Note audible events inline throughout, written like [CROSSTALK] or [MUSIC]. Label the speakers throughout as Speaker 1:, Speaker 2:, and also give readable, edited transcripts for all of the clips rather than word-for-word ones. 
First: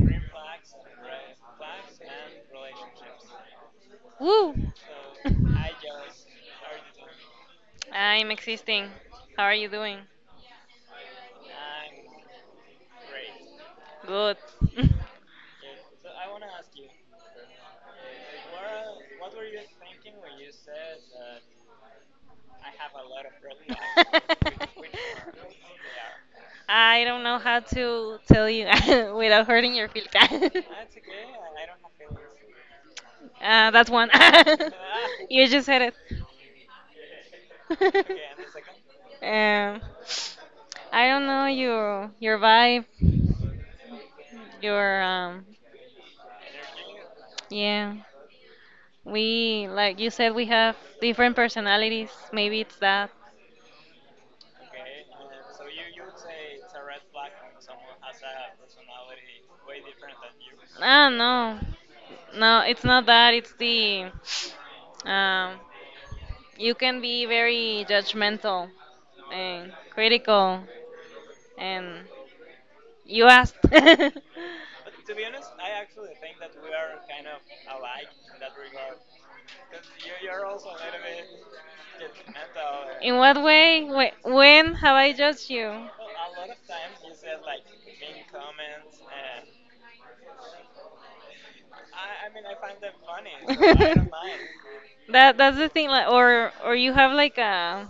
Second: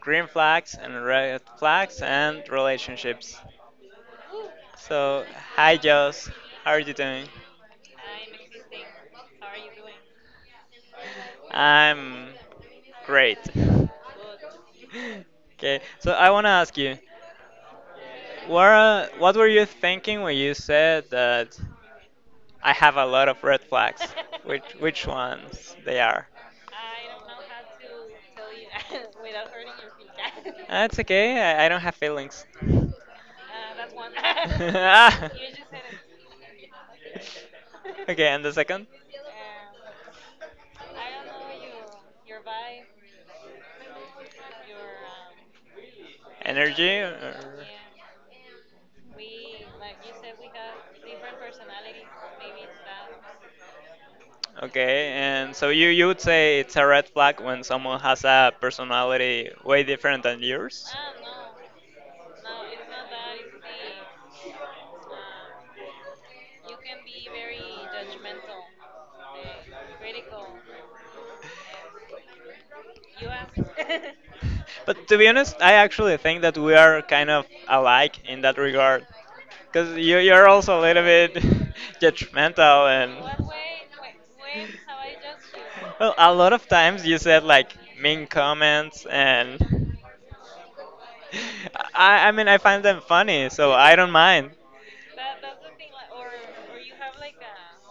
Speaker 1: green flags and red flags and relationships.
Speaker 2: Woo!
Speaker 1: So,
Speaker 2: [LAUGHS]
Speaker 1: hi Joss, how are you doing?
Speaker 2: I'm existing. How are you doing?
Speaker 1: I'm great. [LAUGHS]
Speaker 2: Good. [LAUGHS]
Speaker 1: Okay, so I want to ask you, what were you thinking when you said that I have a lot of red flags? [LAUGHS] Which ones they are?
Speaker 2: I don't know how to tell you [LAUGHS] without hurting your feelings.
Speaker 1: That's
Speaker 2: [LAUGHS]
Speaker 1: okay, I don't have feelings.
Speaker 2: That's one. [LAUGHS] You
Speaker 1: [LAUGHS] [LAUGHS]
Speaker 2: just said it.
Speaker 1: Okay, and the second?
Speaker 2: [LAUGHS] um, I don't know your vibe, your
Speaker 1: Energy? Or-
Speaker 2: yeah. We, like you said, we have different personalities. Maybe it's that.
Speaker 1: Okay, and so you would say it's a red flag when someone has a personality way different than yours?
Speaker 2: Ah, no. No, it's not that. It's the. Um, you can be very judgmental and critical, and you asked. [LAUGHS]
Speaker 1: But to be honest, I actually think that we are kind of alike in that regard. Because you're also a little bit [LAUGHS] judgmental
Speaker 2: In what
Speaker 1: and.
Speaker 2: way? When have I judged you?
Speaker 1: Well, a lot of times you said like mean comments and. I mean, I find them
Speaker 2: [LAUGHS]
Speaker 1: funny, so I
Speaker 2: that
Speaker 1: don't mind.
Speaker 2: that's the thing, like or you have like a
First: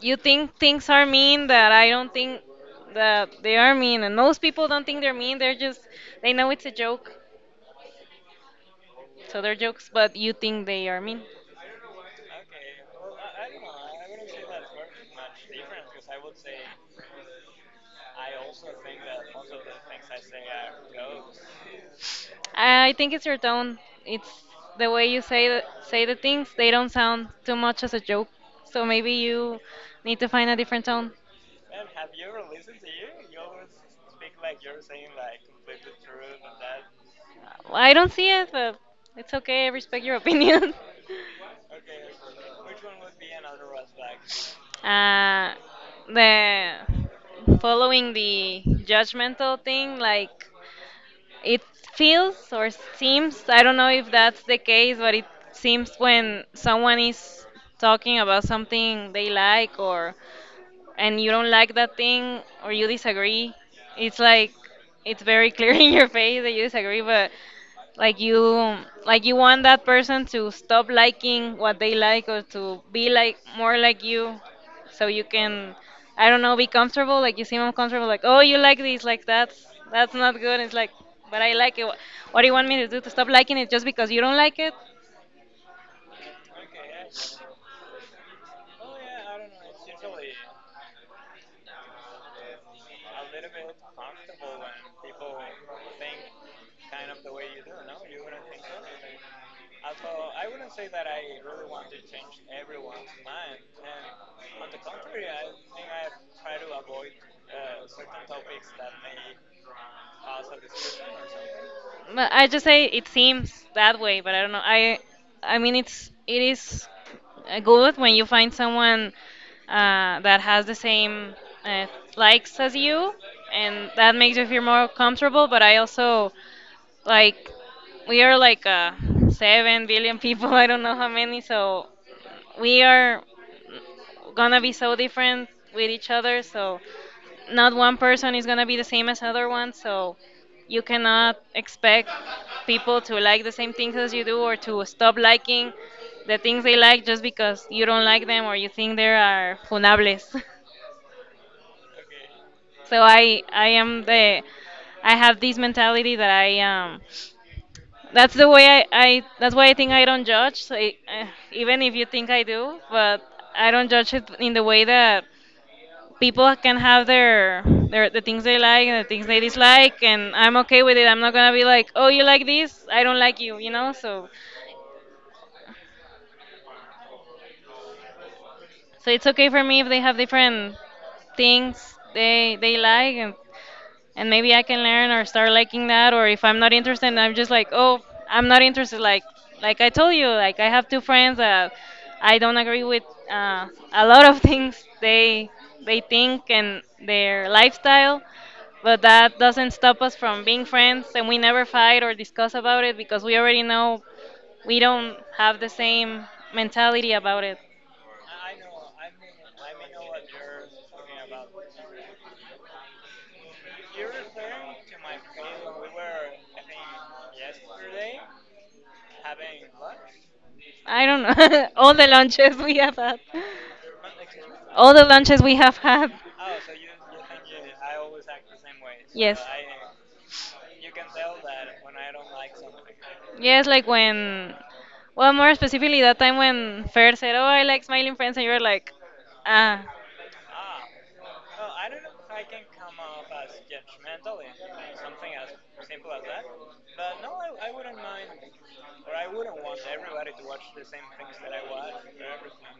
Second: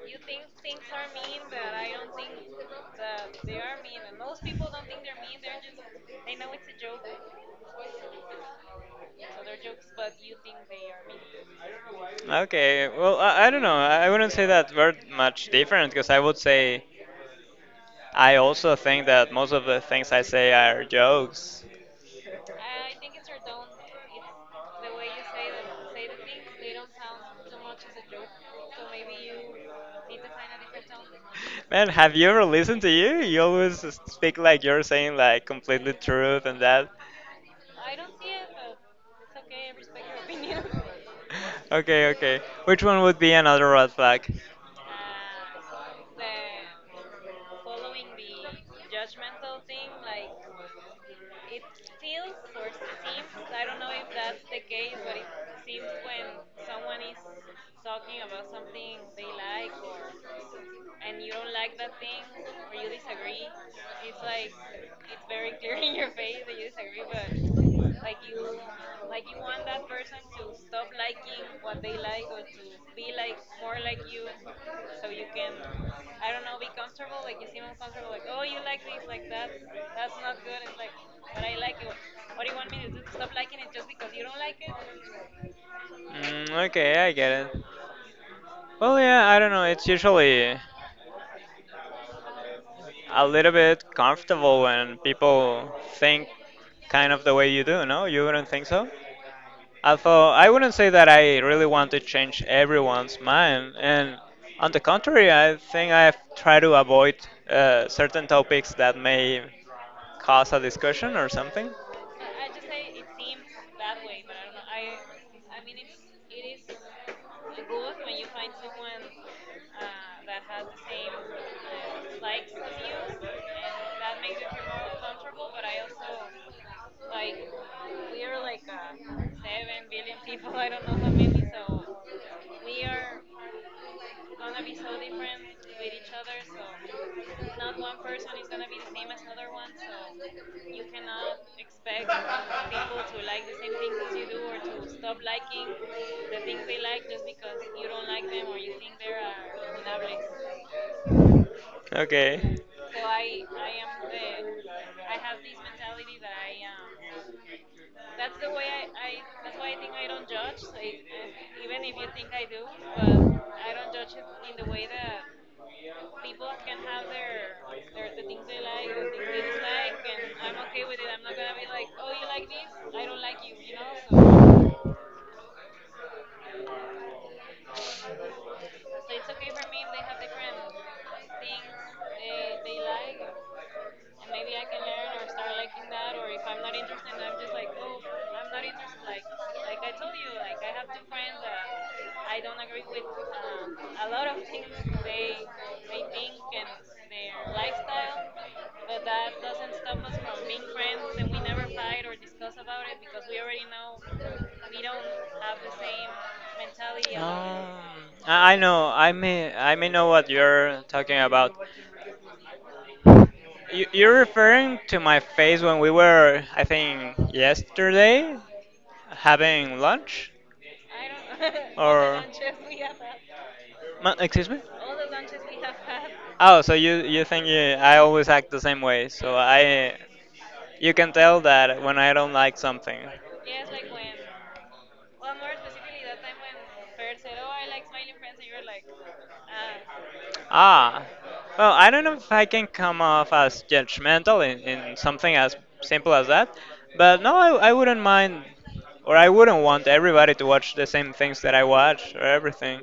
Speaker 2: you think things are mean that I don't think that they are mean, and most people don't think they're mean. They're just they know it's a joke, so they're jokes. But you think they are mean.
Speaker 1: Okay, well, I don't know. I wouldn't say that we're much different because I would say I also think that most of the things I say are jokes.
Speaker 2: I think it's your tone. It's the way you say the things. They don't sound too much as a joke. So maybe you need to find a different tone.
Speaker 1: Man, have you ever listened to you? You always speak like you're saying like completely truth and that.
Speaker 2: I don't see it, but it's okay. I respect your opinion.
Speaker 1: Okay, okay. Which one would be another red flag?
Speaker 2: [LAUGHS] uh, the following the judgmental thing, like it feels or seems, I don't know if that's the case, but it seems when someone is talking about something they like or and you don't like that thing or you disagree, it's like it's very clear [LAUGHS] in your face that you disagree, but like you like you want that person to stop liking what they like or to be like more like you, so you can, I don't know, be comfortable, like you seem uncomfortable, like, oh you like this, like that's not good. It's like but I like it. What do you want me to do to stop liking it just because you don't like it?
Speaker 1: Mm, okay, yeah, I get it. Well, yeah, I don't know. It's usually a little bit comfortable when people think kind of the way you do, no? You wouldn't think so? Although I wouldn't say that I really want to change everyone's mind, and on the contrary, I think I've tried to avoid certain topics that may cause a discussion or something.
Speaker 2: But I just say it seems that way, but I don't know. I mean it is good when you find someone that has the same uh, likes as you, and that makes you feel more comfortable. But I also like we are like 7 billion people. [LAUGHS] I don't know how many, so we are gonna be so different with each other. So not one person is gonna be the same as other one. So you cannot expect people to like the same things as you do or to stop liking the things they like just because you don't like them or you think they are funables.
Speaker 1: Okay.
Speaker 2: [LAUGHS] So I am the I have this mentality that I that's the way I, that's why I think I don't judge, so I, even if you think I do, but I don't judge it in the way that people can have their the things they like and the things they dislike, and I'm okay with it. I'm not gonna be like, oh you like this, I don't like you know, so so it's okay for me if they have different things they like and maybe I can learn or start liking that. Or if I'm not interested, I'm just like, oh, I'm not interested. Like I told you, like I have two friends that I don't agree with uh, a lot of [LAUGHS] things they think and their lifestyle, but that doesn't stop us from being friends, and we never fight or discuss about it because we already know we don't have the same mentality about it.
Speaker 1: I know. I may know what you're talking about. You're referring to my face when we were, I think, yesterday having lunch,
Speaker 2: I don't know [LAUGHS] all the
Speaker 1: or
Speaker 2: lunches we have had,
Speaker 1: Ma- excuse me?
Speaker 2: all the lunches we have had.
Speaker 1: Oh, so you think you, I always act the same way? So
Speaker 2: Yes.
Speaker 1: I, you can tell that when I don't like something.
Speaker 2: Yes, like when, well, more specifically, that time when Fer said, "Oh, I like smiling friends," and you were like, "Ah,
Speaker 1: Ah, well, I don't know if I can come off as judgmental in something as simple as that, but no, I wouldn't mind, or I wouldn't want everybody to watch the same things that I watch or everything.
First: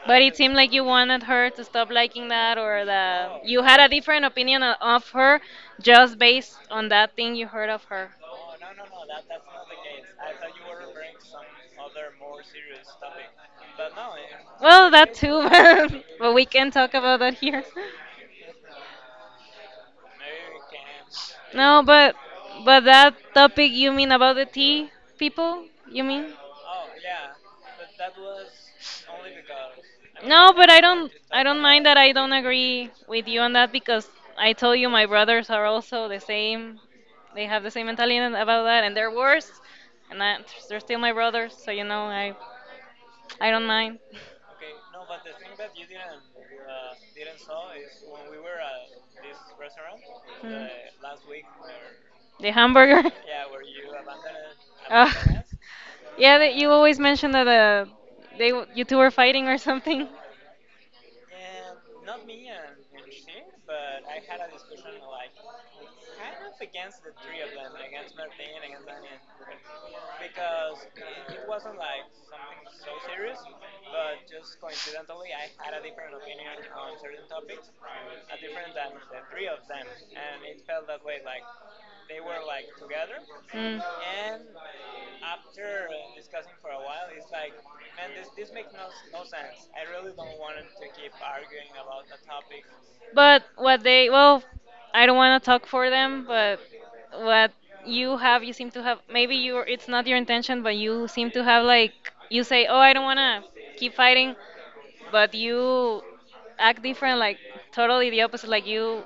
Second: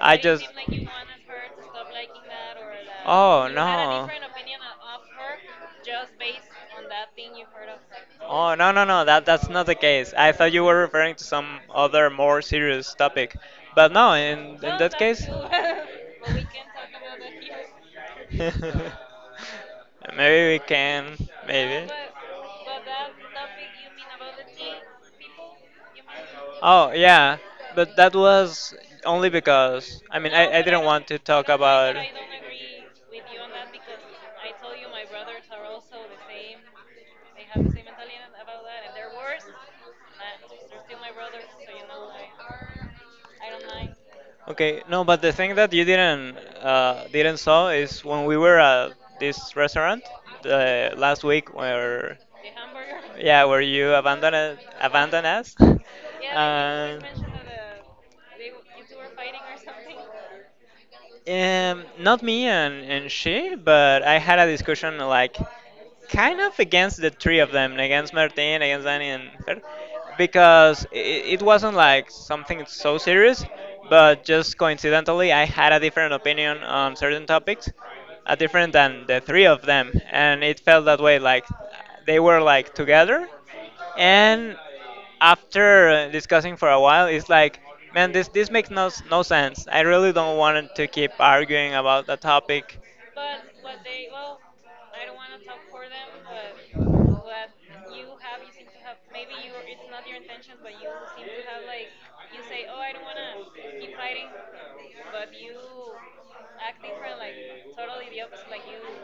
Speaker 1: I
Speaker 2: but it
Speaker 1: just.
Speaker 2: seemed like you wanted her to stop liking that, or that
Speaker 1: Oh,
Speaker 2: you had a
Speaker 1: no.
Speaker 2: different opinion of her just based on that thing you heard of her."
Speaker 1: Oh, no, no, no, that's not the case. I thought you were referring to some other more serious topic. But no, in
Speaker 2: Well,
Speaker 1: that
Speaker 2: that
Speaker 1: case.
Speaker 2: too, [LAUGHS] but we
Speaker 1: [LAUGHS]
Speaker 2: can talk
Speaker 1: [LAUGHS]
Speaker 2: about that here.
Speaker 1: Maybe we can.
Speaker 2: No,
Speaker 1: Maybe.
Speaker 2: but that topic you mean about the tea people? You mean?
Speaker 1: Oh, yeah. But that was only because, I mean,
Speaker 2: No,
Speaker 1: I
Speaker 2: but I
Speaker 1: didn't want
Speaker 2: don't
Speaker 1: to
Speaker 2: I
Speaker 1: talk
Speaker 2: don't mind
Speaker 1: about.
Speaker 2: that I don't agree with you on that because I told you my brothers are also the same. They have the same mentality about that, and they're worse, and I, they're still my brothers. So you know, I don't mind.
Speaker 1: Okay, no, but the thing that you didn't uh,
Speaker 2: [LAUGHS]
Speaker 1: didn't saw is when we were at this restaurant the last week where
Speaker 2: The hamburger?
Speaker 1: Yeah,
Speaker 2: [LAUGHS]
Speaker 1: where you abandoned
Speaker 2: Ah,
Speaker 1: abandoned us. [LAUGHS]
Speaker 2: yeah, that you always
Speaker 1: Um,
Speaker 2: mention that they you two were fighting or something.
Speaker 1: not me and she, but I had a discussion like kind of against the three of them, against Martin, against Danny, and her, because it wasn't like something so serious, but just coincidentally, I had a different opinion on certain topics, a different than the three of them, and it felt that way like they were like together,
Speaker 2: Mm.
Speaker 1: and after discussing for a while, it's like, man, this makes no no sense. I really don't want to keep arguing about the topic.
Speaker 2: But what they, well, I don't want to talk for them, but what you have, you seem to have. Maybe you it's not your intention, but you seem to have, like, you say, oh, I don't want to keep fighting, but you act different, like totally the opposite. Like you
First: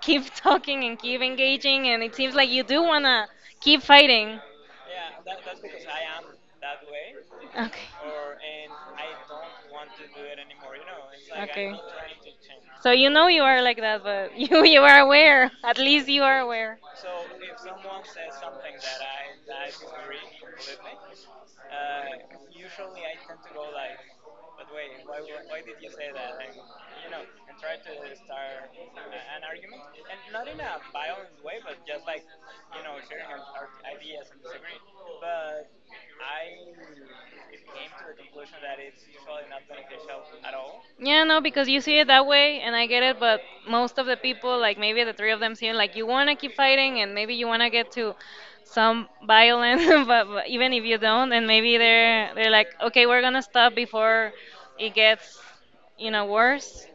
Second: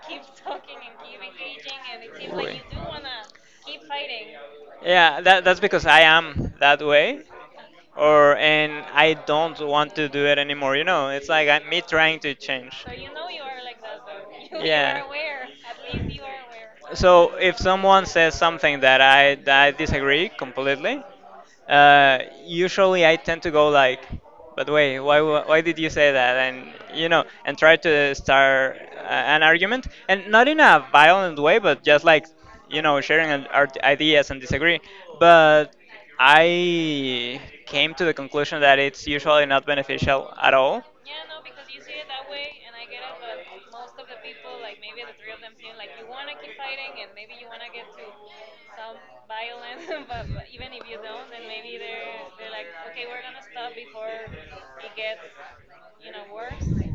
Speaker 2: keep [LAUGHS] talking and keep engaging, and it seems like
Speaker 1: Uy.
Speaker 2: you do wanna keep fighting.
Speaker 1: Yeah, that's because I am that way,
Speaker 2: Okay.
Speaker 1: or and I don't want to do it anymore. You know, it's like I,
Speaker 2: Okay.
Speaker 1: me trying to change.
Speaker 2: So
Speaker 1: [LAUGHS]
Speaker 2: you know you are like that, but [LAUGHS] you are
Speaker 1: Yeah.
Speaker 2: aware. At least you are aware.
Speaker 1: So if someone says something that I disagree completely, usually I tend to go like, but wait, why did you say that? And you know, and try to start an argument, and not in a violent way, but just like you know, sharing our ideas and disagree. But I came to the conclusion that it's usually not beneficial at all.
Speaker 2: Yeah, no, because you see it that way, and I get it. But most of the people, like maybe the three of them, seem like you wanna keep fighting, and maybe you wanna get to some violence. [LAUGHS] But even if you don't, and maybe they're like, okay, we're gonna stop before it gets, you know, worse.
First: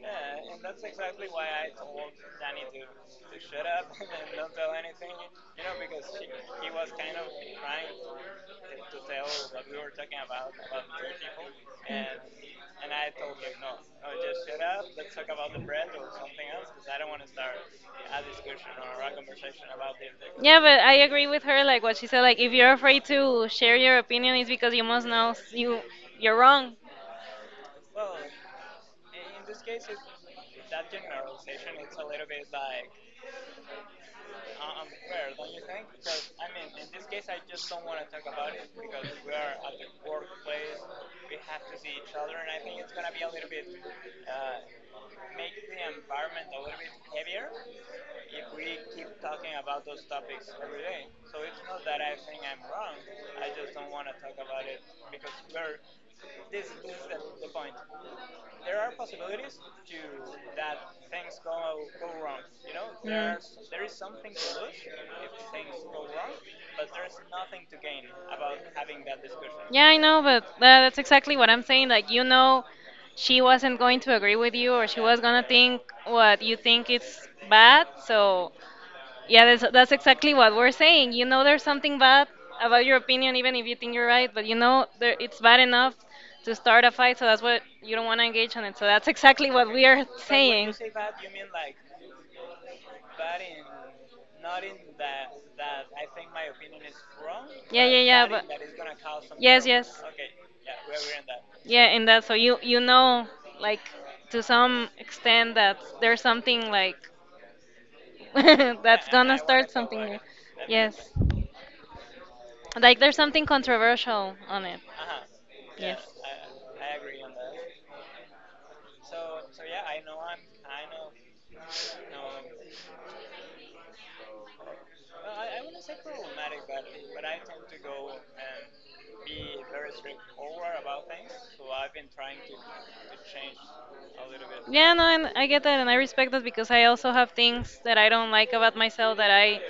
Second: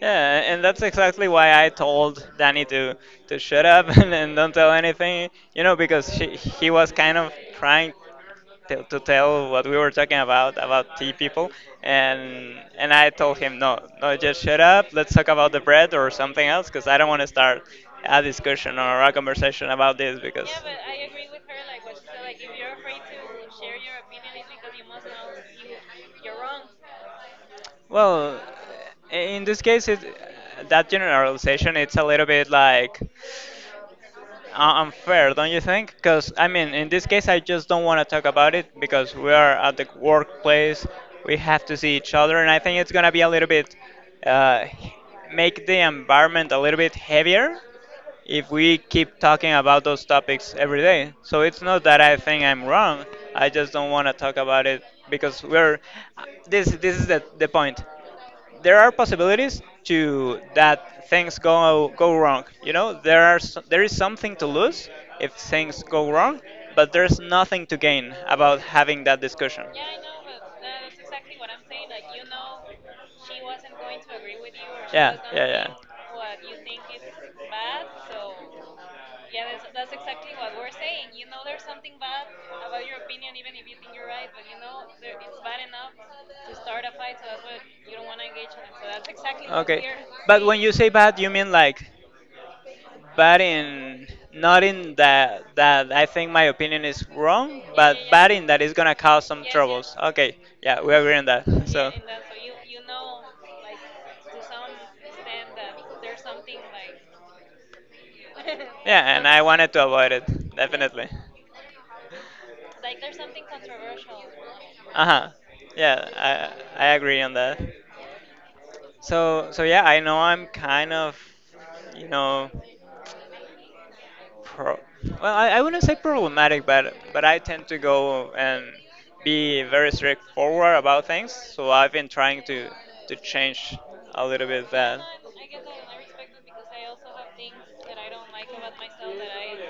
Speaker 1: Yeah, and that's exactly why I told Danny to shut up [LAUGHS] and don't tell anything, you know, because he was kind of trying to tell what we were talking about tea people, and I told him no, no, just shut up. Let's talk about the bread or something else, because I don't want to start a discussion or a conversation about this because.
Speaker 2: Yeah, but I agree with her, like what she said, like if you're afraid to share your opinion, it's because you must know you you're wrong.
Speaker 1: Well, in this case, it, that generalization it's a little bit like unfair, don't you think? Because, I mean, in this case, I just don't want to talk about it because we are at the workplace. We have to see each other, and I think it's going to be a little bit, uh, make the environment a little bit heavier if we keep talking about those topics every day. So it's not that I think I'm wrong. I just don't want to talk about it because we're this is the point there are possibilities to that things go wrong. You know, there are there is something to lose if things go wrong, but there's nothing to gain about having that discussion.
Speaker 2: Yeah, I know, but that's exactly what I'm saying. Like, you know, she wasn't going to agree with you, or she
Speaker 1: Yeah,
Speaker 2: was gonna
Speaker 1: yeah, yeah.
Speaker 2: think what you think is bad. So, yeah, that's exactly what we're saying. You know, there's something bad about your opinion, even if you think you're right. But you know, there, it's bad enough to start a fight. So that's what you don't want to engage on it. So that's exactly what
Speaker 1: Okay,
Speaker 2: we are
Speaker 1: but when you
Speaker 2: saying.
Speaker 1: say bad, you mean like bad in not in that I think my opinion is wrong,
Speaker 2: Yeah,
Speaker 1: but
Speaker 2: yeah, yeah.
Speaker 1: bad
Speaker 2: But
Speaker 1: in that it's gonna cause some
Speaker 2: yes,
Speaker 1: troubles.
Speaker 2: yes.
Speaker 1: Okay, yeah, we agree on that.
Speaker 2: Yeah,
Speaker 1: So
Speaker 2: and that so you know like to some extent that there's something like
Speaker 1: [LAUGHS]
Speaker 2: [LAUGHS] that's
Speaker 1: yeah, and
Speaker 2: gonna
Speaker 1: I
Speaker 2: start
Speaker 1: wanted to
Speaker 2: something
Speaker 1: avoid
Speaker 2: new.
Speaker 1: it definitely.
Speaker 2: Yes. Like there's something controversial on it.
Speaker 1: Uh huh.
Speaker 2: Yes.
Speaker 1: Yeah, I agree on that. So so yeah, I know I'm kind of you know Pro- well, I wouldn't say problematic, but I tend to go and be very straightforward about things. So I've been trying to change a little bit
Speaker 2: Yeah,
Speaker 1: that.
Speaker 2: no, and I get that, and I respect that because I also have things that I don't like about myself that I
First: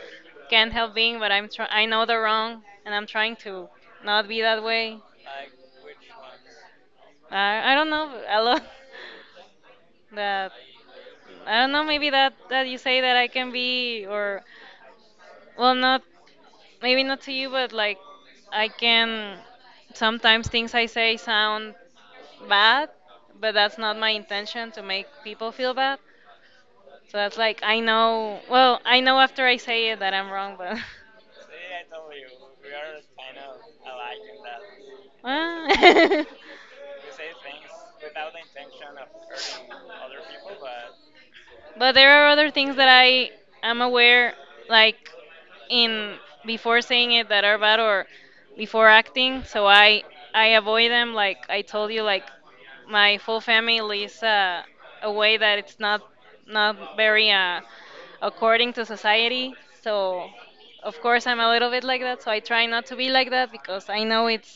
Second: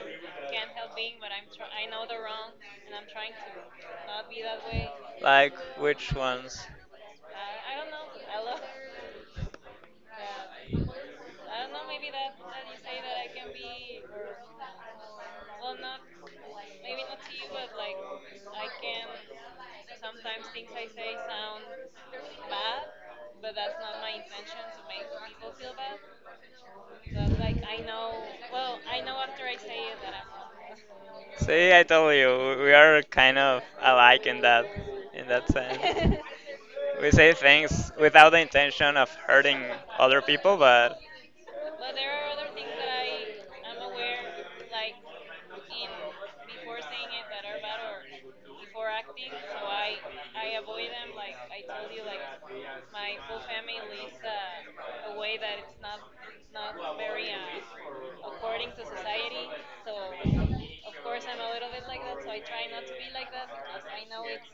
Speaker 2: can't help being, but I know they're wrong, and I'm trying to not be that way.
Speaker 1: Like which ones?
Speaker 2: I don't know, I love [LAUGHS] that. I don't know, maybe that you say that I can be, or well, not maybe not to you, but like I can sometimes things I say sound bad, but that's not my intention to make people feel bad. So that's like I know. Well, I know after I say it that I'm wrong, but.
Speaker 1: [LAUGHS]
Speaker 2: [LAUGHS]
Speaker 1: See, I told you, we are kind of alike in that sense.
Speaker 2: Ah. [LAUGHS]
Speaker 1: [LAUGHS] We say things without the intention of hurting other people, but
Speaker 2: But there are other things that I am aware, like in before saying it that are bad or before acting, so I avoid them. Like I told you, like my full family is a way that it's not very according to society. So of course I'm a little bit like that. So I try not to be like that because I know it's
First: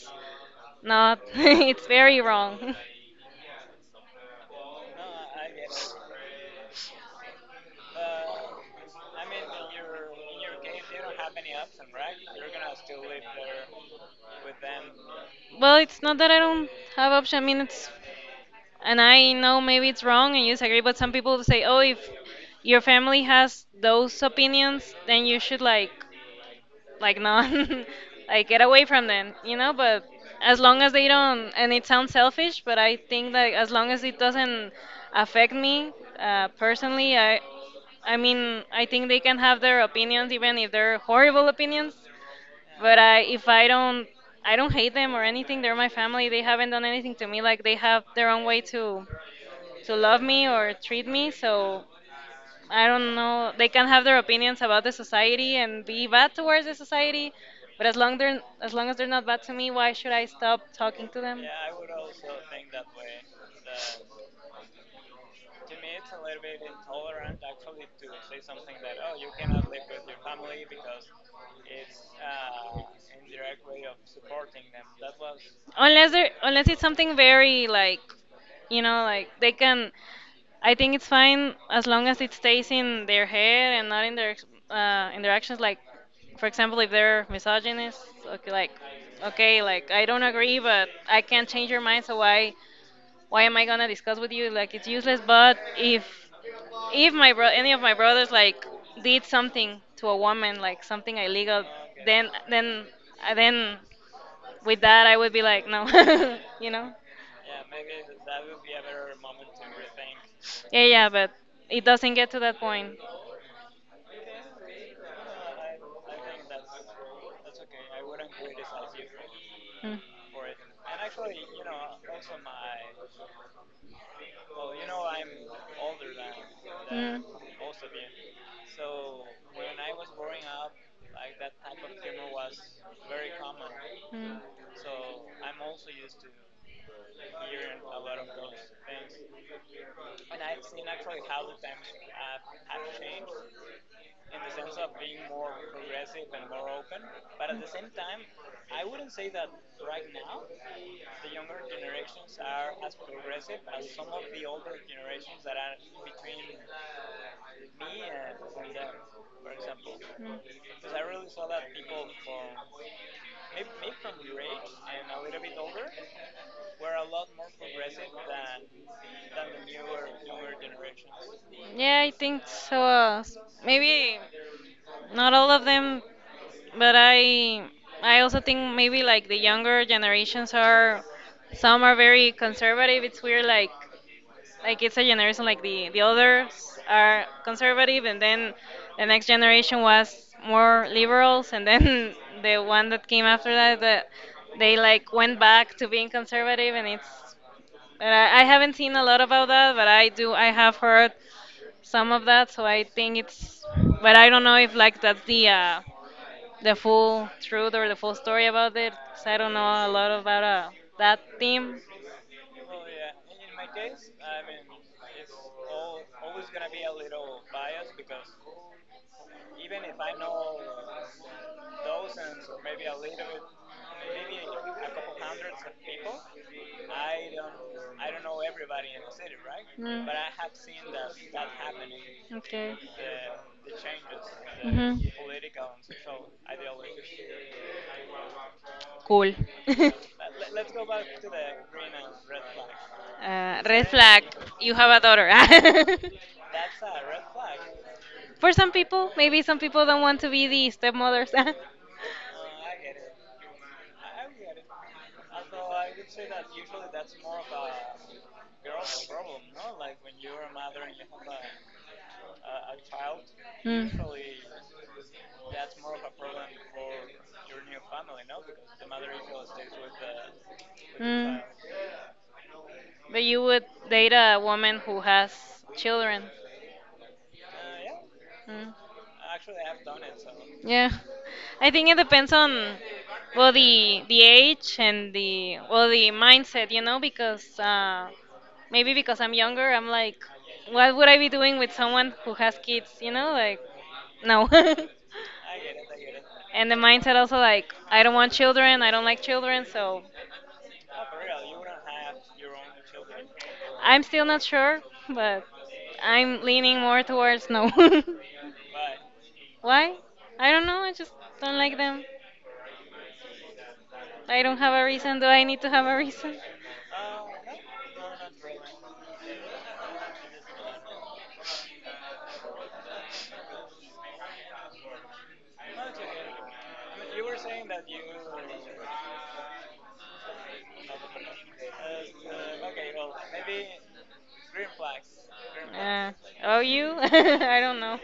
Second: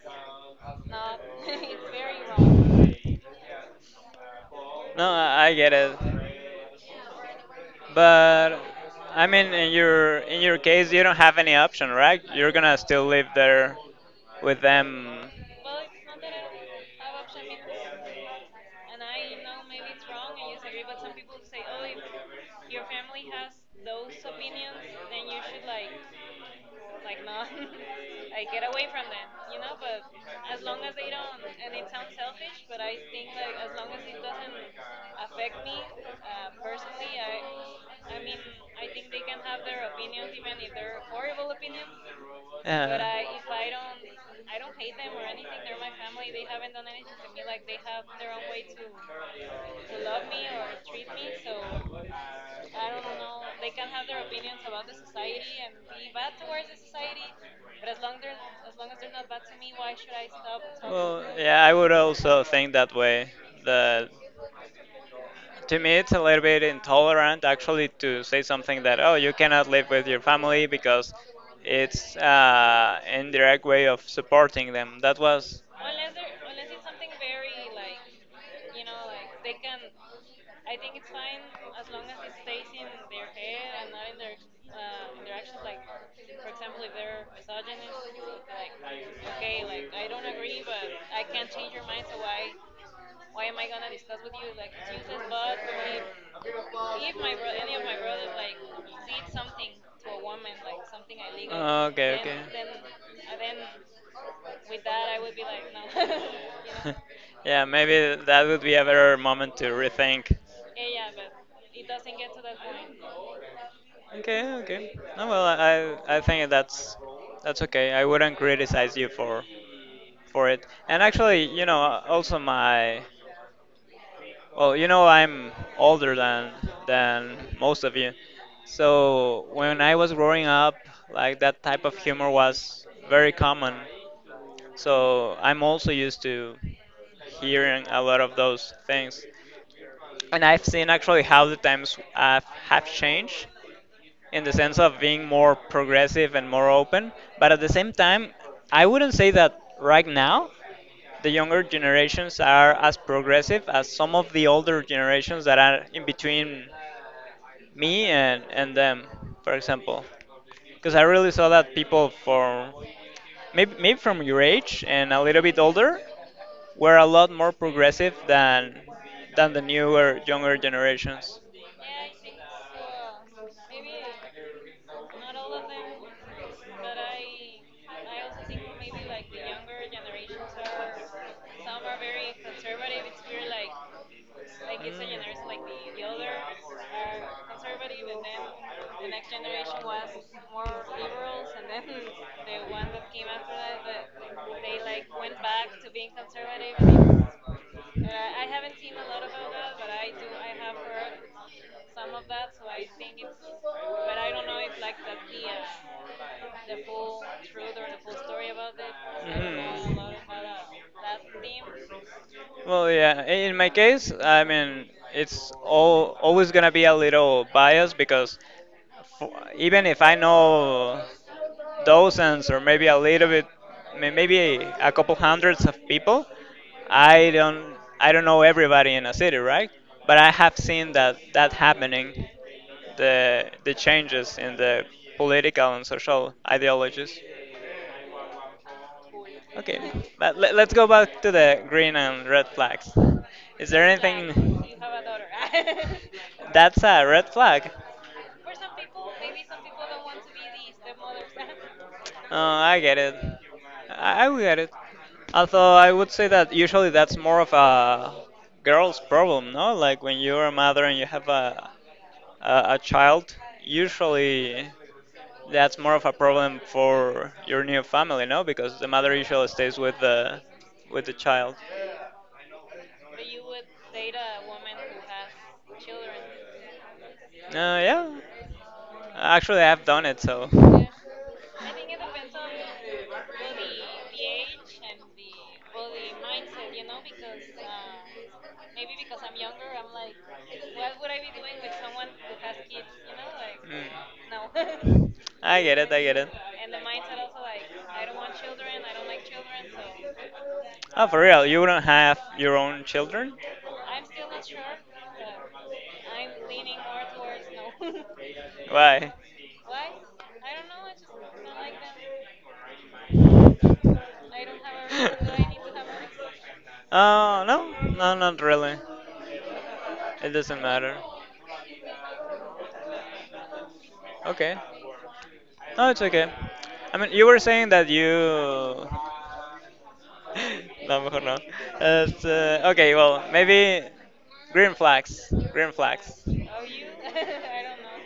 Speaker 2: not [LAUGHS] it's very wrong. [LAUGHS]
Speaker 1: no, I get it. But I mean, in your case, you don't have any option, right? You're gonna still live there with them.
Speaker 2: Well, it's not that I don't have option. I mean, it's and I know maybe it's wrong and you disagree, but some people say, "Oh, if your family has those opinions, then you should like not, [LAUGHS] like get away from them," you know. But as long as they don't, and it sounds selfish, but I think that as long as it doesn't affect me personally, I mean, I think they can have their opinions, even if they're horrible opinions. But
Speaker 1: Uh,
Speaker 2: if I don't, I don't hate them or anything. They're my family. They haven't done anything to me. Like they have their own way to love me or treat me. So I don't know. They can have their opinions about the society and be bad towards the society, but as long as they're not bad to me, why should I stop talking to
Speaker 1: well,
Speaker 2: them?
Speaker 1: yeah, I would also think that way. That to me, it's a little bit intolerant actually to say something that oh, you cannot live with your family because it's indirect way of supporting them. That was
Speaker 2: Unless they unless it's something very like you know like they can I think it's fine as long as it stays in their head and not in their in their actions. Like, for example, if they're misogynist, okay, like, okay, like I don't agree, but I can't change your mind, so why am I gonna discuss with you? Like, it's useless. But if any of my brothers like did something to a woman, like something illegal,
Speaker 1: Oh, Okay,
Speaker 2: then then then with that, I would be
Speaker 1: okay.
Speaker 2: like, no, [LAUGHS] you
Speaker 1: [LAUGHS]
Speaker 2: know?
Speaker 1: Yeah, maybe that would be a better moment to rethink.
Speaker 2: Yeah, but it doesn't get to that point.
Speaker 1: Okay, okay. No, well, I think that's okay. I wouldn't criticize you
Speaker 2: Mm. Mm.
Speaker 1: for it. And actually, you know, also my well, you know, I'm older than most of you. So when I was growing up, like that type of humor was very common.
Speaker 2: Mm.
Speaker 1: So I'm also used to hearing a lot of those things. And I've seen actually how the times have changed in the sense of being more progressive and more open. But at the same time, I wouldn't say that right now the younger generations are as progressive as some of the older generations that are in between me and them, for example. Because I
Speaker 2: Mm.
Speaker 1: really saw that people from maybe, maybe from your age and a little bit older were a lot more progressive than the newer younger generations.
Speaker 2: Yeah, I think so. Maybe not all of them, but I also think maybe like the younger generations are some are very conservative. It's weird, like like it's a generation like the others are conservative, and then the next generation was more liberals, and then [LAUGHS] the one that came after that they like went back to being conservative. And it's and I haven't seen a lot about that, but I have heard some of that, so I think it's but I don't know if like that's the full truth or the full story about it, 'cause I don't know a lot
Speaker 1: Mhm.
Speaker 2: about that theme.
Speaker 1: Well, yeah. In my case, I mean, it's all always gonna be a little biased because f- even if I know dozens or maybe a little bit, maybe a couple hundreds of people, I don't know everybody in a city, right? But I have seen that happening,
Speaker 2: Okay. The
Speaker 1: the changes in the political and social ideologies.
Speaker 2: Cool. [LAUGHS]
Speaker 1: Okay, but let's go back to the green and red flags.
Speaker 2: Uh,
Speaker 1: Is there anything
Speaker 2: You have a daughter.
Speaker 1: [LAUGHS] that's a red flag?
Speaker 2: [LAUGHS] For some people, maybe some people don't want to be the stepmothers. [LAUGHS]
Speaker 1: I get it. I will get it. Although I would say that usually that's more of a girl's problem, no? Like when you're a mother and you have a child, usually that's more of a problem for your new family, no? Because the mother usually stays with the
Speaker 2: Mm.
Speaker 1: child.
Speaker 2: But you would date a woman who has children.
Speaker 1: Yeah.
Speaker 2: Mm.
Speaker 1: Actually, I have done it, so.
Speaker 2: Yeah. I think it depends on well the age and the well the mindset, you know, because maybe because I'm younger. I'm like, what would I be doing with someone who has kids, you know, like no.
Speaker 1: Mm.
Speaker 2: [LAUGHS]
Speaker 1: I get it, I get it.
Speaker 2: And the mindset also, like, I don't want children, I don't like children, so
Speaker 1: Oh, for real, you don't have your own children?
Speaker 2: I'm still not sure, but I'm leaning more towards no.
Speaker 1: Why?
Speaker 2: [LAUGHS] Why? I don't know. I just don't like them. I don't have
Speaker 1: [LAUGHS] [LAUGHS]
Speaker 2: a reason. Do I need to have a reason?
Speaker 1: Oh, no, no, not really. It doesn't matter. Okay. No, it's okay. I mean, you were saying that you [LAUGHS] No, mejor no. It's, okay, well, maybe green flags. Green
Speaker 2: Uh,
Speaker 1: flags.
Speaker 2: oh, you? [LAUGHS] I don't know.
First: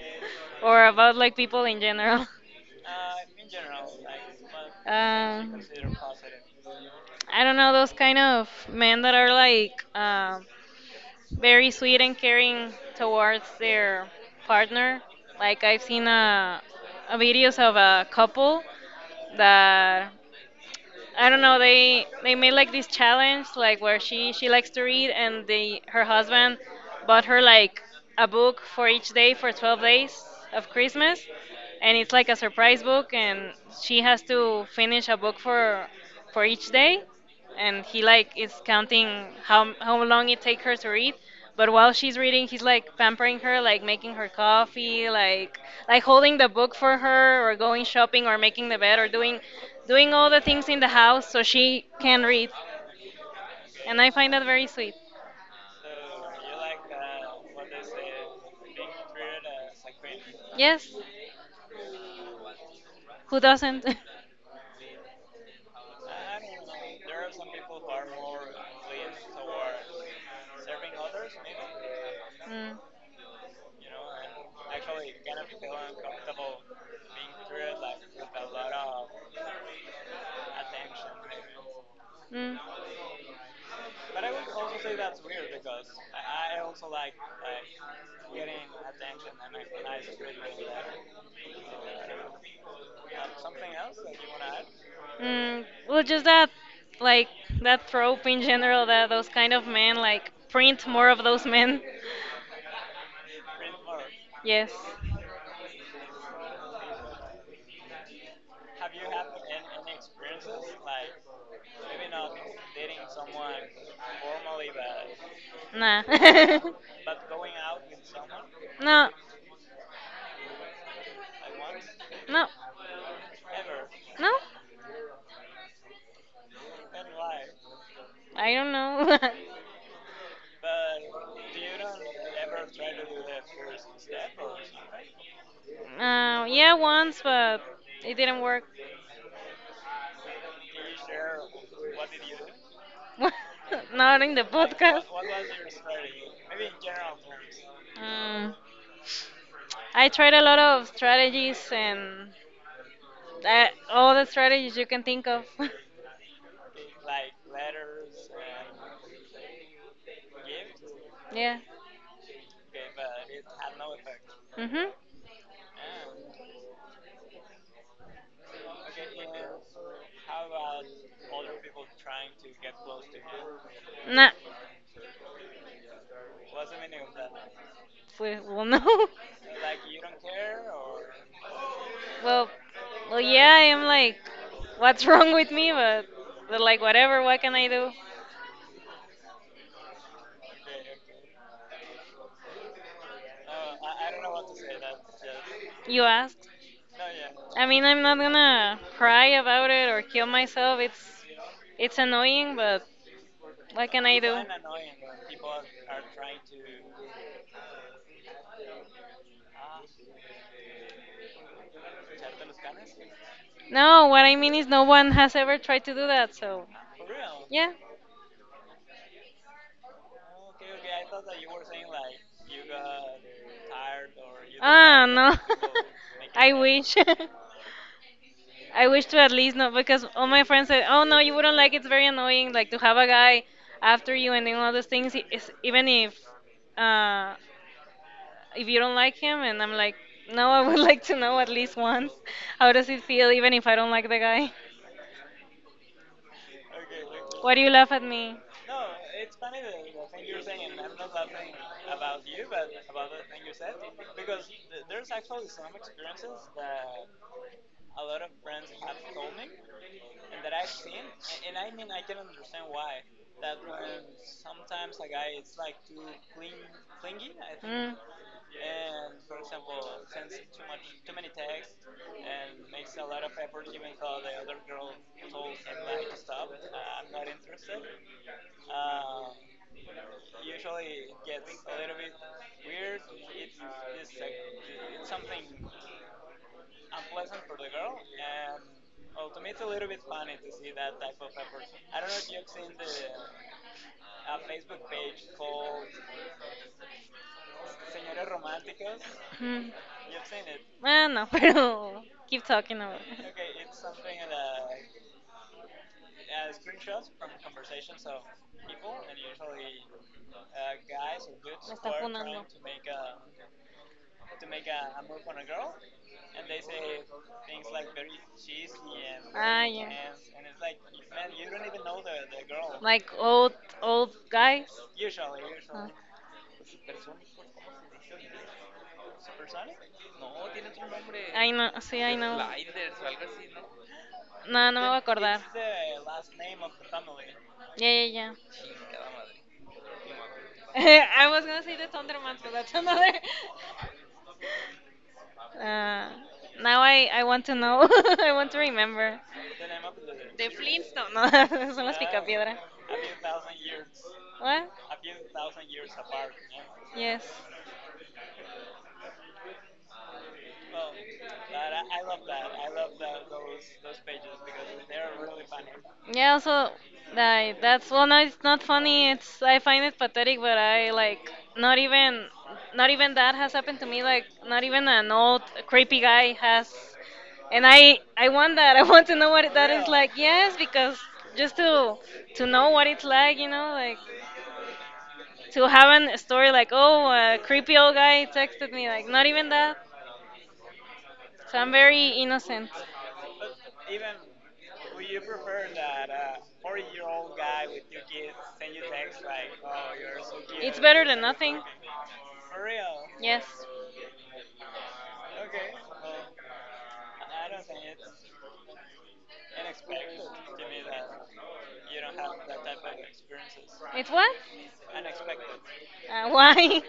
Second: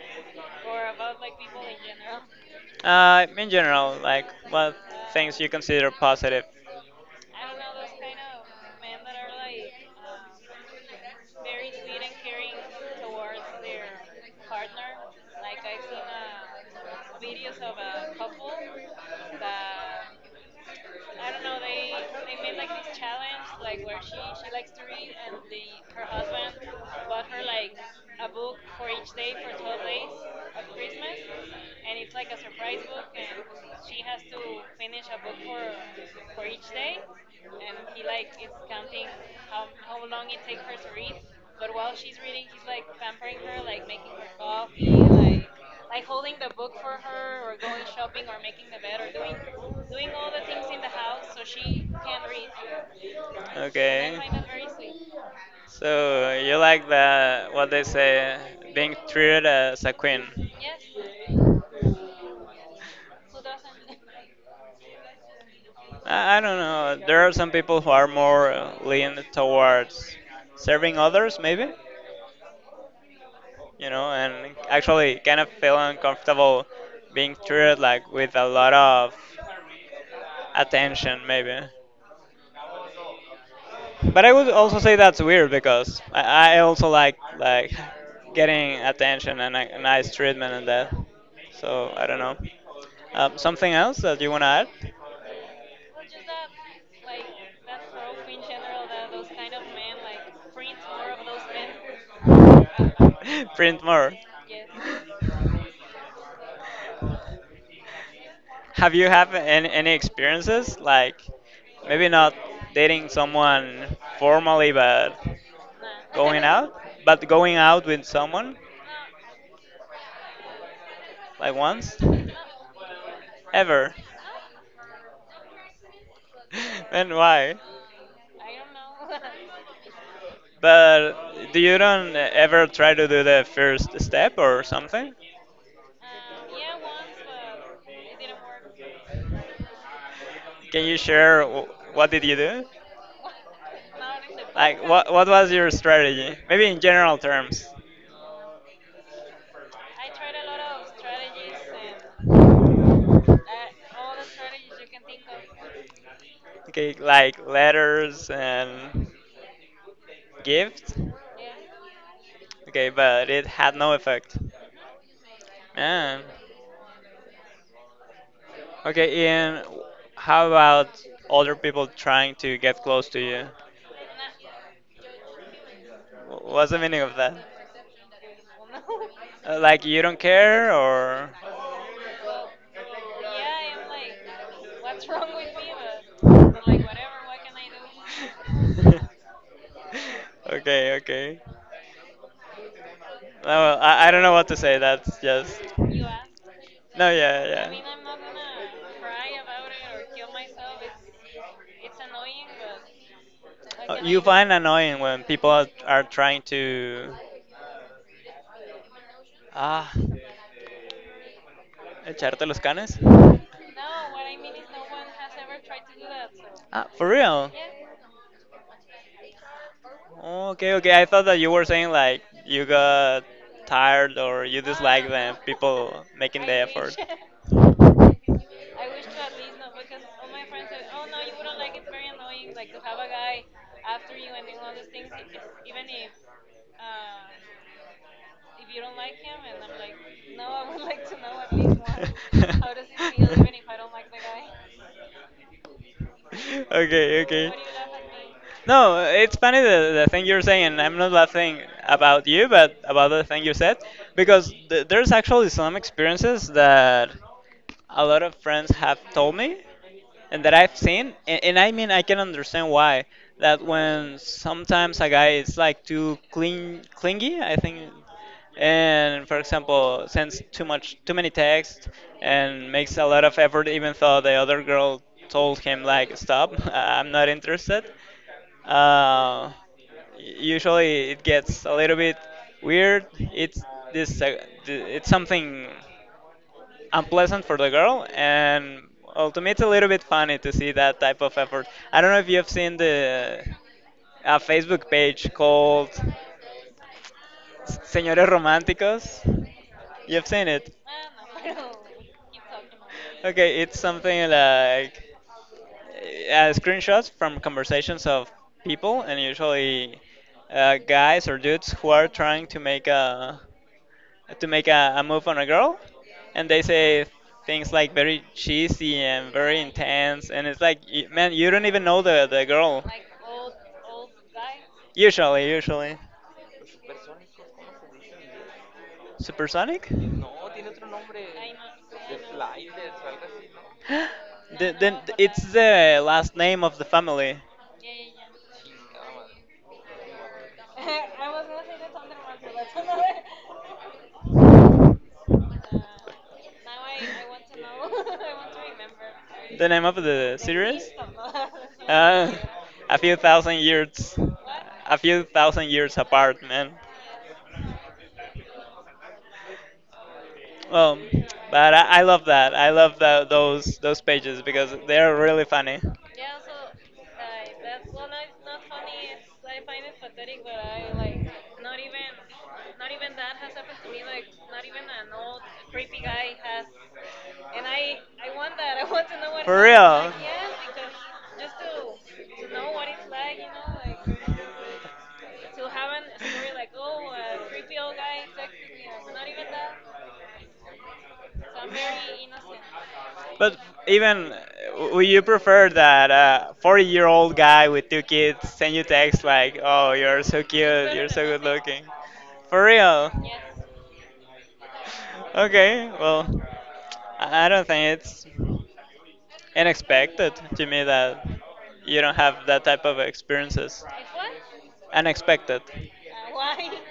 Speaker 2: Or about like people in general. [LAUGHS]
Speaker 1: In general, like what things you
Speaker 2: Um,
Speaker 1: consider positive.
Speaker 2: I don't know, those kind of men that are like very sweet and caring towards their partner. Like I've seen a videos of a couple that I don't know. They made like this challenge, like where she likes to read, and they her husband bought her like a book for each day for 12 days of Christmas, and it's like a surprise book, and she has to finish a book for each day. And he like is counting how long it take her to read, but while she's reading he's like pampering her, like making her coffee, like holding the book for her, or going shopping, or making the bed, or doing all the things in the house so she can read. And I
Speaker 1: Okay.
Speaker 2: find that very sweet.
Speaker 1: So you like the what they say, being treated as a queen.
Speaker 2: Yes, who doesn't? [LAUGHS]
Speaker 1: I don't know. There are some people who are more leaned towards serving others, maybe.
Speaker 2: Mm.
Speaker 1: You know, and actually kind of feel uncomfortable being treated like with a lot of attention, maybe.
Speaker 2: Mm,
Speaker 1: But I would also say that's weird because I also like getting attention and a nice treatment and that. So I don't know. Something else that you wanna
Speaker 2: mm, well, just that, like, that trope in general, that those kind of men, like, print more of those men.
Speaker 1: add? [LAUGHS] Print more.
Speaker 2: Yes.
Speaker 1: Have you have any experiences like maybe not dating someone formally,
Speaker 2: Nah.
Speaker 1: going
Speaker 2: [LAUGHS]
Speaker 1: out, but going out with someone
Speaker 2: No.
Speaker 1: like once
Speaker 2: No.
Speaker 1: ever?
Speaker 2: No.
Speaker 1: [LAUGHS] Then why?
Speaker 2: I don't know. [LAUGHS]
Speaker 1: But do you don't ever try to do the first step or something?
Speaker 2: Yeah, once, but it didn't work.
Speaker 1: Can you share what did you do?
Speaker 2: [LAUGHS] Not in the
Speaker 1: Like
Speaker 2: podcast.
Speaker 1: what was your strategy? Maybe in general terms.
Speaker 2: Mm, I tried a lot of strategies and all the strategies you can think of. [LAUGHS]
Speaker 1: Okay, like letters and gift?
Speaker 2: Yeah.
Speaker 1: Okay, but it had no effect.
Speaker 2: Mhm.
Speaker 1: Yeah. Okay, and how about older people trying to get close to you?
Speaker 2: Nah.
Speaker 1: What's the meaning of that?
Speaker 2: Well, no. [LAUGHS]
Speaker 1: Like you don't care or [LAUGHS]
Speaker 2: Well, well, yeah. I'm like, what's [LAUGHS] wrong with me? But like, whatever. What can I do?
Speaker 1: Okay, okay. No, well, I don't know what to say. That's just
Speaker 2: You asked.
Speaker 1: no, yeah,
Speaker 2: I mean, I'm not gonna cry
Speaker 1: yeah.
Speaker 2: about it or kill myself. It's annoying, but what can I
Speaker 1: You
Speaker 2: do?
Speaker 1: find annoying when people are trying to ah echarte los canes? No,
Speaker 2: No, what I mean is no one has ever tried to do that. So,
Speaker 1: ah, for real?
Speaker 2: yeah.
Speaker 1: Okay, okay. I thought that you were saying like you got tired or you
Speaker 2: Ah,
Speaker 1: dislike them,
Speaker 2: no.
Speaker 1: people
Speaker 2: [LAUGHS]
Speaker 1: making the
Speaker 2: I
Speaker 1: effort.
Speaker 2: wish. [LAUGHS] I wish to, at least, not because all my friends said, "Oh no, you wouldn't like it. It's very annoying, like, to have a guy after you and then all those things even uh if you don't like him." And I'm like, "No, I would [LAUGHS] like to know at least once. How does it feel even if I don't like the guy?
Speaker 1: [LAUGHS] [LAUGHS] Okay, okay.
Speaker 2: Why do you laugh at me?"
Speaker 1: No, it's funny the thing you're saying. I'm not laughing about you, but about the thing you said, because there's actually some experiences that a lot of friends have told me and that I've seen, and I mean, I can understand why. That when sometimes a guy is like too clingy, I think,
Speaker 2: Mm.
Speaker 1: and for example sends too many texts and makes a lot of effort even though the other girl told him like stop, [LAUGHS] I'm not interested. uh, Usually it gets a little bit weird. It's this it's something unpleasant for the girl. And well, to me it's a little bit funny to see that type of effort. I don't know if you've seen the a Facebook page called Señores Románticos.
Speaker 2: Mm.
Speaker 1: You've seen it.
Speaker 2: Ah, no, [LAUGHS] pero keep talking about it.
Speaker 1: Okay, it's something like screenshots from conversations of people, and usually guys or dudes
Speaker 2: Me
Speaker 1: who
Speaker 2: está
Speaker 1: are
Speaker 2: funando.
Speaker 1: trying to make a to make a move on a girl, and they say things like very cheesy and very
Speaker 2: Ah, yeah.
Speaker 1: intense, and it's like, man, you don't even know the girl.
Speaker 2: Like old, old guys.
Speaker 1: Usually,
Speaker 2: Ah.
Speaker 1: usually. Supersonic?
Speaker 2: Ay, no, sí, ay, no. No, no me voy
Speaker 1: Then
Speaker 2: a acordar.
Speaker 1: it's the last name of the family.
Speaker 2: Ya, ya, ya. [LAUGHS] I was gonna say the Thunderman, but that's another. [LAUGHS] Uh, Now I want to know. [LAUGHS] I want to remember.
Speaker 1: The name of the
Speaker 2: The
Speaker 1: series?
Speaker 2: Flintstones. No, [LAUGHS] son los
Speaker 1: Uh,
Speaker 2: Picapiedra.
Speaker 1: a few thousand years.
Speaker 2: What?
Speaker 1: A few thousand years apart, man.
Speaker 2: Yes.
Speaker 1: Well, but I love that. I love tha those pages because they're really funny.
Speaker 2: Yeah. Also, like that's well. No, it's not funny. It's I find it pathetic, but I like not even not even that has happened to me. Like not even an old creepy guy has, and I want that. [LAUGHS] I want to know what
Speaker 1: For
Speaker 2: that is
Speaker 1: real.
Speaker 2: like. Yes, because just to know what it's like, you know, like to have a story like oh, a creepy old guy texted me. Like not even that. So I'm very
Speaker 1: So
Speaker 2: innocent.
Speaker 1: but even would you prefer that a 40-year-old guy with two kids send you text like, "Oh, you're so
Speaker 2: It's
Speaker 1: cute,
Speaker 2: better
Speaker 1: you're so
Speaker 2: than
Speaker 1: good
Speaker 2: nothing.
Speaker 1: looking," for real?
Speaker 2: Yes.
Speaker 1: Okay, well, I don't think it's unexpected to me that you don't have that type of experiences.
Speaker 2: It's what?
Speaker 1: Unexpected.
Speaker 2: Why? [LAUGHS] Do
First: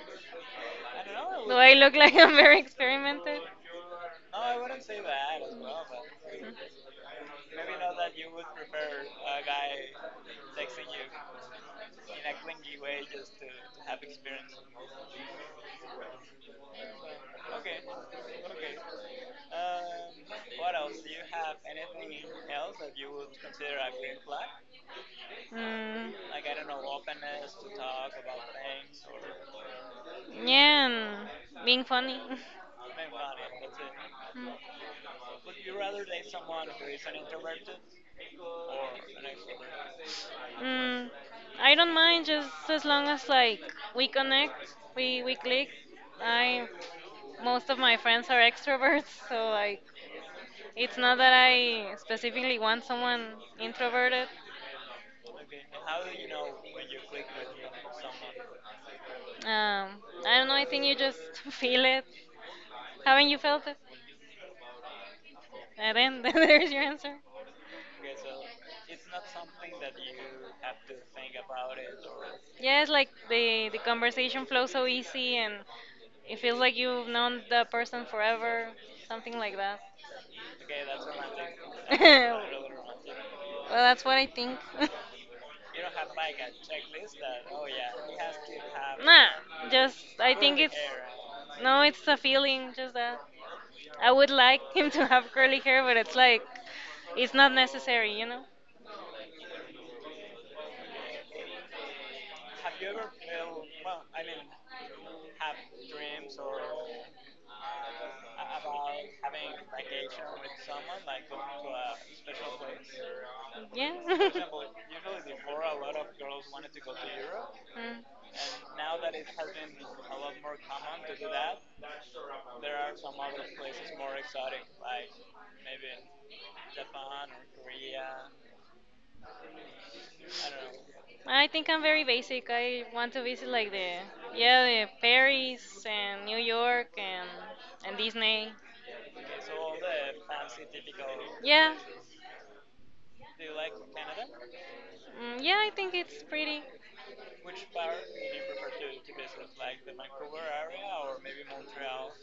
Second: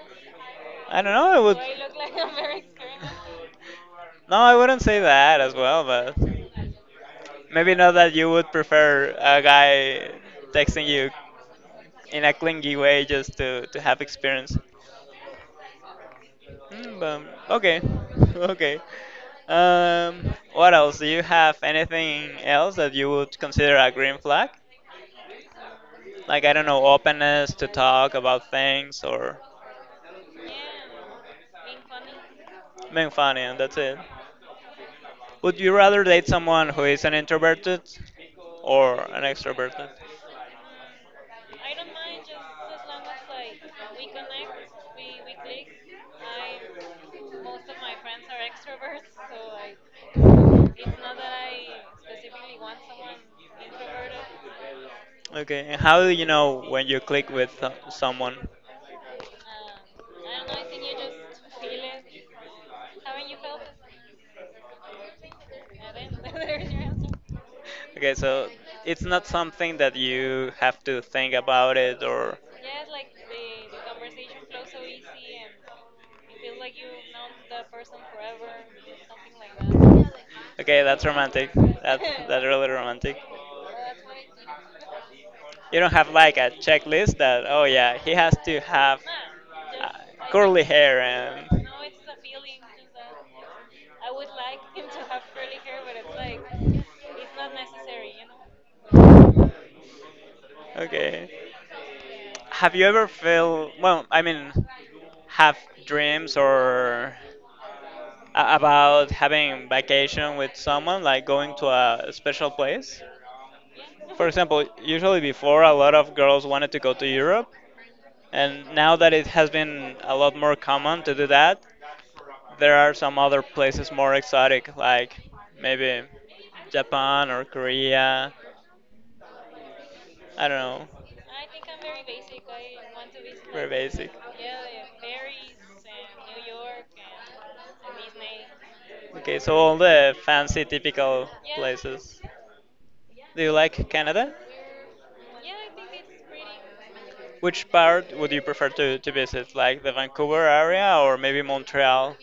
Speaker 1: I don't know. It
Speaker 2: I look like I'm very
Speaker 1: would [LAUGHS]
Speaker 2: experimental?
Speaker 1: no, I wouldn't say that as well, but maybe not that you would prefer a guy texting you in a clingy way just to have experience. Mm, but, okay, [LAUGHS] okay. What else? Do you have anything else that you would consider a green flag?
Speaker 2: Mm,
Speaker 1: Like, I don't know, openness to talk about things or
Speaker 2: yeah, and being funny. [LAUGHS]
Speaker 1: being funny, and that's it.
Speaker 2: Mm.
Speaker 1: Would you rather date someone who is an introverted or an extroverted?
Speaker 2: Mm, I don't mind, just as long as like we connect, we click. I most of my friends are extroverts, [LAUGHS] so like it's not that I specifically want someone introverted.
Speaker 1: Okay, and how do you know when you click with someone?
Speaker 2: Um, I don't know. I think you just [LAUGHS] feel it. Haven't you felt it? And then [LAUGHS] there's your answer.
Speaker 1: Okay, so it's not something that you have to think about it or.
Speaker 2: Yes, like the conversation flows so easy, and it feels like you've known the person forever, something like that.
Speaker 1: Okay, that's romantic.
Speaker 2: [LAUGHS]
Speaker 1: That's [LAUGHS]
Speaker 2: well,
Speaker 1: that's really romantic.
Speaker 2: Well, that's what I think. [LAUGHS]
Speaker 1: You don't have like a checklist that oh yeah he has to have
Speaker 2: Nah,
Speaker 1: uh,
Speaker 2: just I think
Speaker 1: curly
Speaker 2: it's
Speaker 1: hair and
Speaker 2: no, it's a feeling. Just that I would like him to have curly hair, but it's like it's not necessary, you know?
Speaker 1: okay. Have you ever felt, well, I mean, have dreams or about having vacation with someone, like going to a special place?
Speaker 2: Yeah.
Speaker 1: For
Speaker 2: [LAUGHS] Go
Speaker 1: example, usually before a lot of girls wanted to go to Europe,
Speaker 2: Mm.
Speaker 1: and now that it has been a lot more common to do that, there are some other places more exotic, like maybe Japan or Korea. I don't know.
Speaker 2: I think I'm very basic. I want to visit
Speaker 1: Very
Speaker 2: like the
Speaker 1: basic.
Speaker 2: yeah, the Paris and New York and Disney.
Speaker 1: Okay, so all the fancy typical
Speaker 2: Yeah,
Speaker 1: places. Do you like Canada?
Speaker 2: mm, yeah, I think it's pretty.
Speaker 1: Which part would you prefer to visit? Like the Vancouver area or maybe Montreal,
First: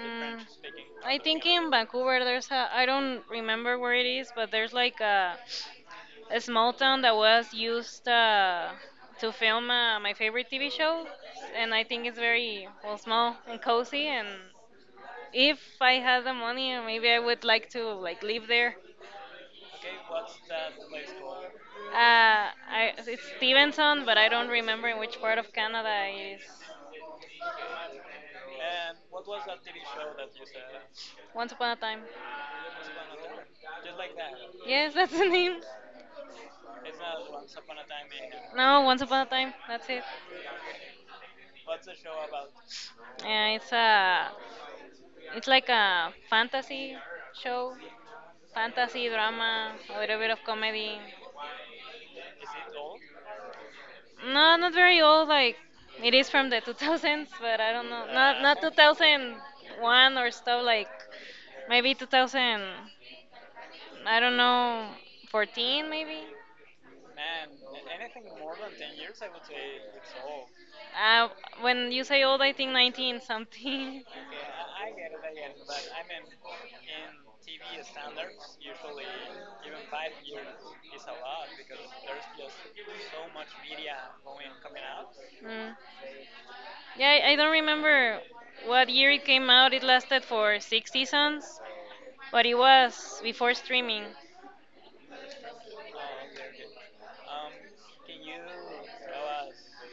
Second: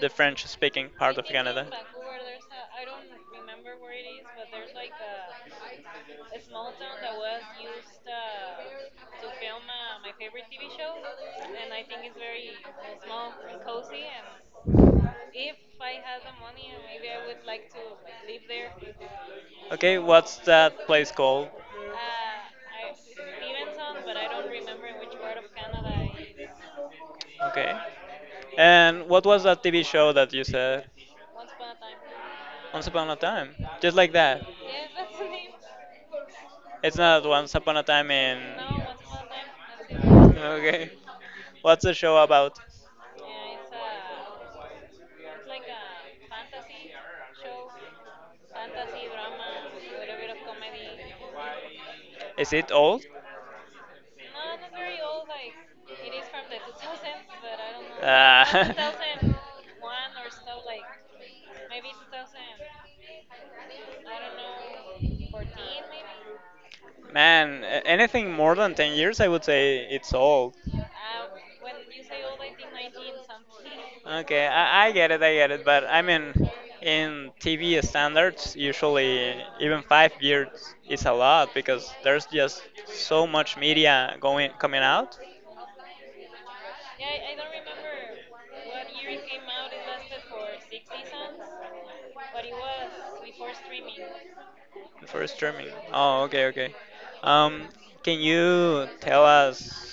Speaker 1: the French speaking part
Speaker 2: I
Speaker 1: of
Speaker 2: think
Speaker 1: Canada?
Speaker 2: in
Speaker 1: Some,
Speaker 2: Vancouver there's a I don't remember where it is, but there's like a small town that was used to film my favorite TV show, and I think it's very well small and cozy. And if I had the money, maybe I would like to like live there.
Speaker 1: okay, what's that place called?
Speaker 2: It's Stevenson, but I don't remember in which part of Canada it is.
Speaker 1: Okay. And what was that TV show that you said?
Speaker 2: Once Upon a Time.
Speaker 1: Once Upon a Time. Just like that. [LAUGHS]
Speaker 2: Yes, that's the name.
Speaker 1: It's not Once Upon a Time in.
Speaker 2: No, Once Upon a Time. That's it.
Speaker 1: Okay. What's the show about?
Speaker 2: Yeah, it's it's like a fantasy show, fantasy drama, a little bit of comedy.
Speaker 1: Is it old?
Speaker 2: No, not very old. Like it is from the 2000s, but I don't know. Not
Speaker 1: I Uh, [LAUGHS]
Speaker 2: 2001 or stuff. Like maybe 2000. I don't know, 14 maybe.
Speaker 1: man, anything more than 10 years, I would say it's old.
Speaker 2: Uh, when you say old, I think 19 something.
Speaker 1: Okay,
Speaker 2: [LAUGHS]
Speaker 1: I get it, but I mean, in TV standards, usually even 5 years is a lot because there's just so much media going coming out
Speaker 2: Mm. Yeah, I don't remember what year it came out. It lasted for six seasons, but it was before streaming.
Speaker 1: for streaming. Oh, okay, okay. Um, can you tell us?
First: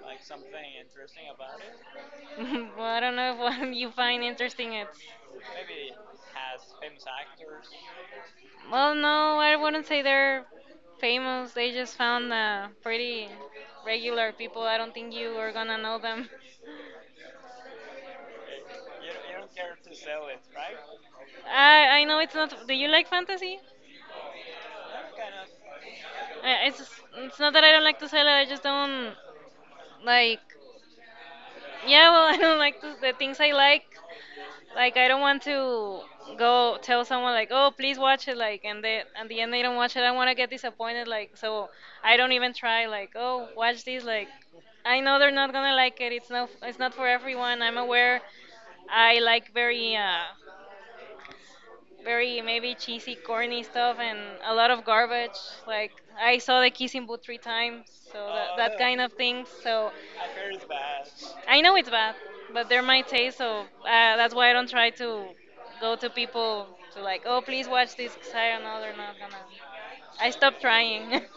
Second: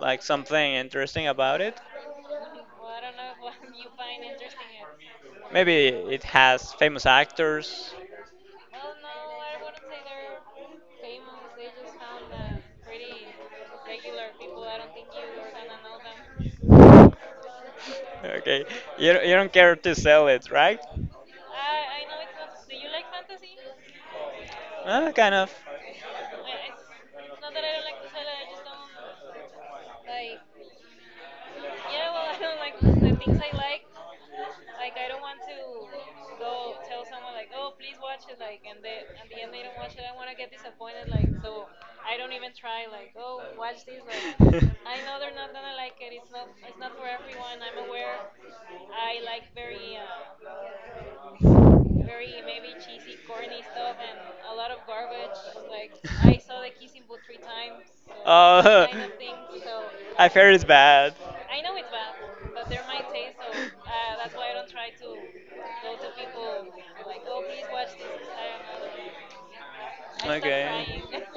Speaker 1: Like something interesting about it.
Speaker 2: [LAUGHS] Well, I don't know if [LAUGHS] what you find interesting it.
Speaker 1: Maybe it has famous actors.
Speaker 2: Well, no, I wouldn't say they're famous. They just found pretty regular people. I don't think you are gonna know them.
Speaker 1: Okay, you don't care to sell it, right?
Speaker 2: I know it's not. Do you like fantasy?
Speaker 1: Kind of.
Speaker 2: I, it's it's not that I don't like to sell it. I just don't like. Yeah, well, [LAUGHS] I don't like the things I like. Like I don't want to go tell someone like, oh, please watch it, like, and they at the end they don't watch it. I don't want to get disappointed, like, so I don't even try. Like, oh, watch this, like, I know they're not gonna like it. It's not for everyone. I'm aware. I like
Speaker 1: [LAUGHS]
Speaker 2: very maybe cheesy, corny stuff and a lot of garbage. Like I saw the kissing booth three times, so that kind of things.
Speaker 1: [LAUGHS] [LAUGHS]
Speaker 2: So
Speaker 1: I've heard it's bad.
Speaker 2: I know it's bad, but they're my taste, so that's why I don't try to go to people to like, oh, please watch this, 'cause I don't know they're not gonna. I stopped
Speaker 1: Okay.
Speaker 2: trying. [LAUGHS]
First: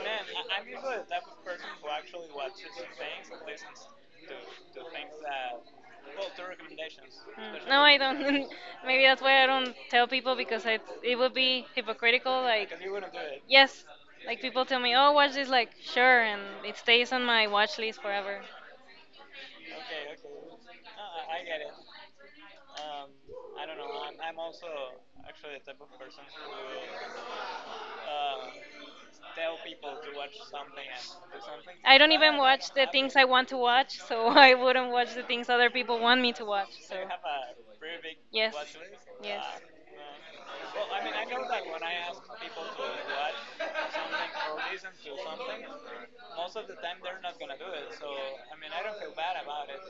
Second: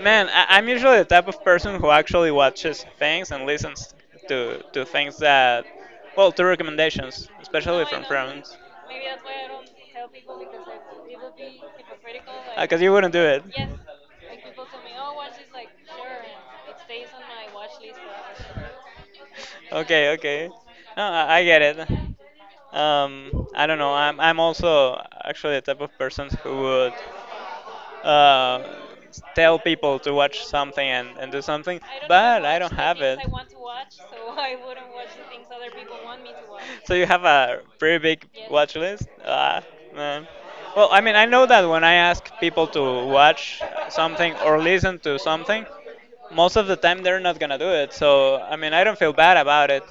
Speaker 1: Man, I'm usually the type of person who actually watches things and listens to things that, well, to recommendations, no,
Speaker 2: Mm, no,
Speaker 1: especially
Speaker 2: I
Speaker 1: from
Speaker 2: don't. [LAUGHS]
Speaker 1: friends.
Speaker 2: Maybe that's why I don't tell people, because it would be hypocritical. Like,
Speaker 1: Because you wouldn't do it.
Speaker 2: yes, like people tell me, oh, watch this, like, sure, and it stays on my watch list forever.
Speaker 1: Okay, okay. No, I get it. I don't know. I'm also actually the type of person who would uh, tell people to watch something and do something,
Speaker 2: I don't even
Speaker 1: but I
Speaker 2: watch
Speaker 1: don't
Speaker 2: the
Speaker 1: have
Speaker 2: things
Speaker 1: it.
Speaker 2: I want to watch, so [LAUGHS] I wouldn't watch the things other people want me to watch.
Speaker 1: So
Speaker 2: So
Speaker 1: [LAUGHS] you have a pretty big
Speaker 2: yes,
Speaker 1: watch list?
Speaker 2: yes.
Speaker 1: Ah, man. Well, I mean, I know that when I ask people to watch something or listen to something, most of the time they're not gonna do it. So, I mean, I don't feel bad about it,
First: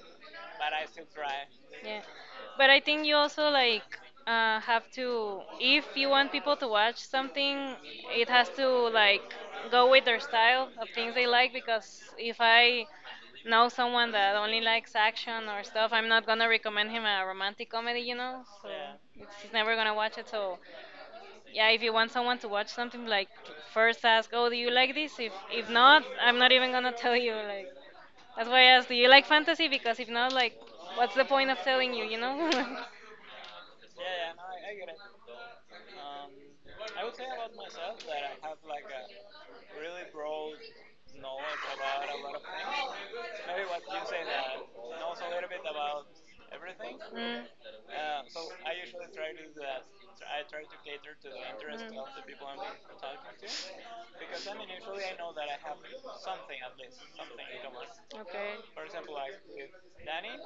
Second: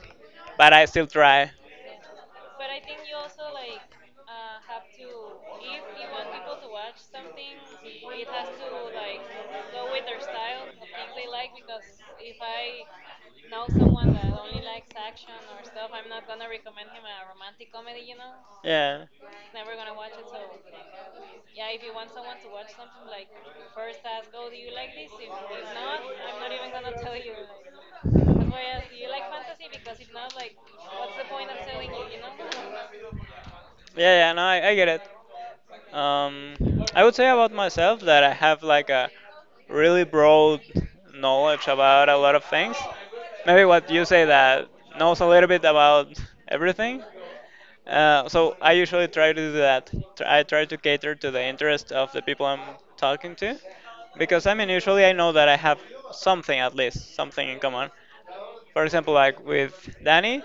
Speaker 1: but I still try.
Speaker 2: Yeah, but I think you also like have to, if you want people to watch something, it has to like go with their style of things they like. Because if I know someone that only likes action or stuff, I'm not gonna recommend him a romantic comedy, you know. So
Speaker 1: Yeah.
Speaker 2: it's, he's never gonna watch it. So yeah, if you want someone to watch something, like first ask oh do you like this, if not I'm not even gonna tell you, like that's why I asked do you like fantasy, because if not, like what's the point of telling you, you know? [LAUGHS]
Speaker 1: Yeah, yeah, no, I get it. Um, I would say about myself that I have like a really broad knowledge about a lot of things. Maybe what you say that knows a little bit about everything.
Speaker 2: Mm.
Speaker 1: So I usually try to do that. I try to cater to the interest of the people
Speaker 2: Mm.
Speaker 1: I'm talking to, because I mean usually I know that I have something at least something in common. For example, like with
Speaker 2: Okay.
Speaker 1: Danny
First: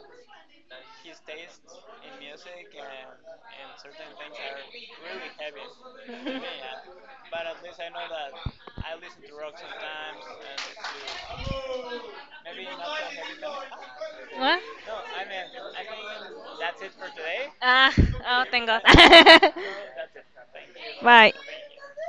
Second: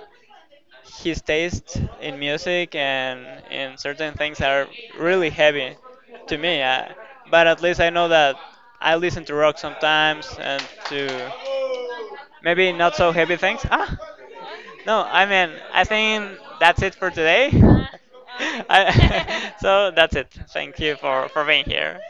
Speaker 1: his taste in music and in certain things are really heavy to me. I,
Speaker 2: [LAUGHS]
Speaker 1: but at least I know that I listen to rock sometimes and to
Speaker 2: to
Speaker 1: maybe not so heavy things. Ah,
Speaker 2: What?
Speaker 1: no, I mean, I think that's it for today. [LAUGHS]
Speaker 2: Ah, oh, thank
Speaker 1: I, [LAUGHS] so
Speaker 2: [LAUGHS]
Speaker 1: that's it. Thank you
Speaker 2: you. Bye.
Speaker 1: for being here.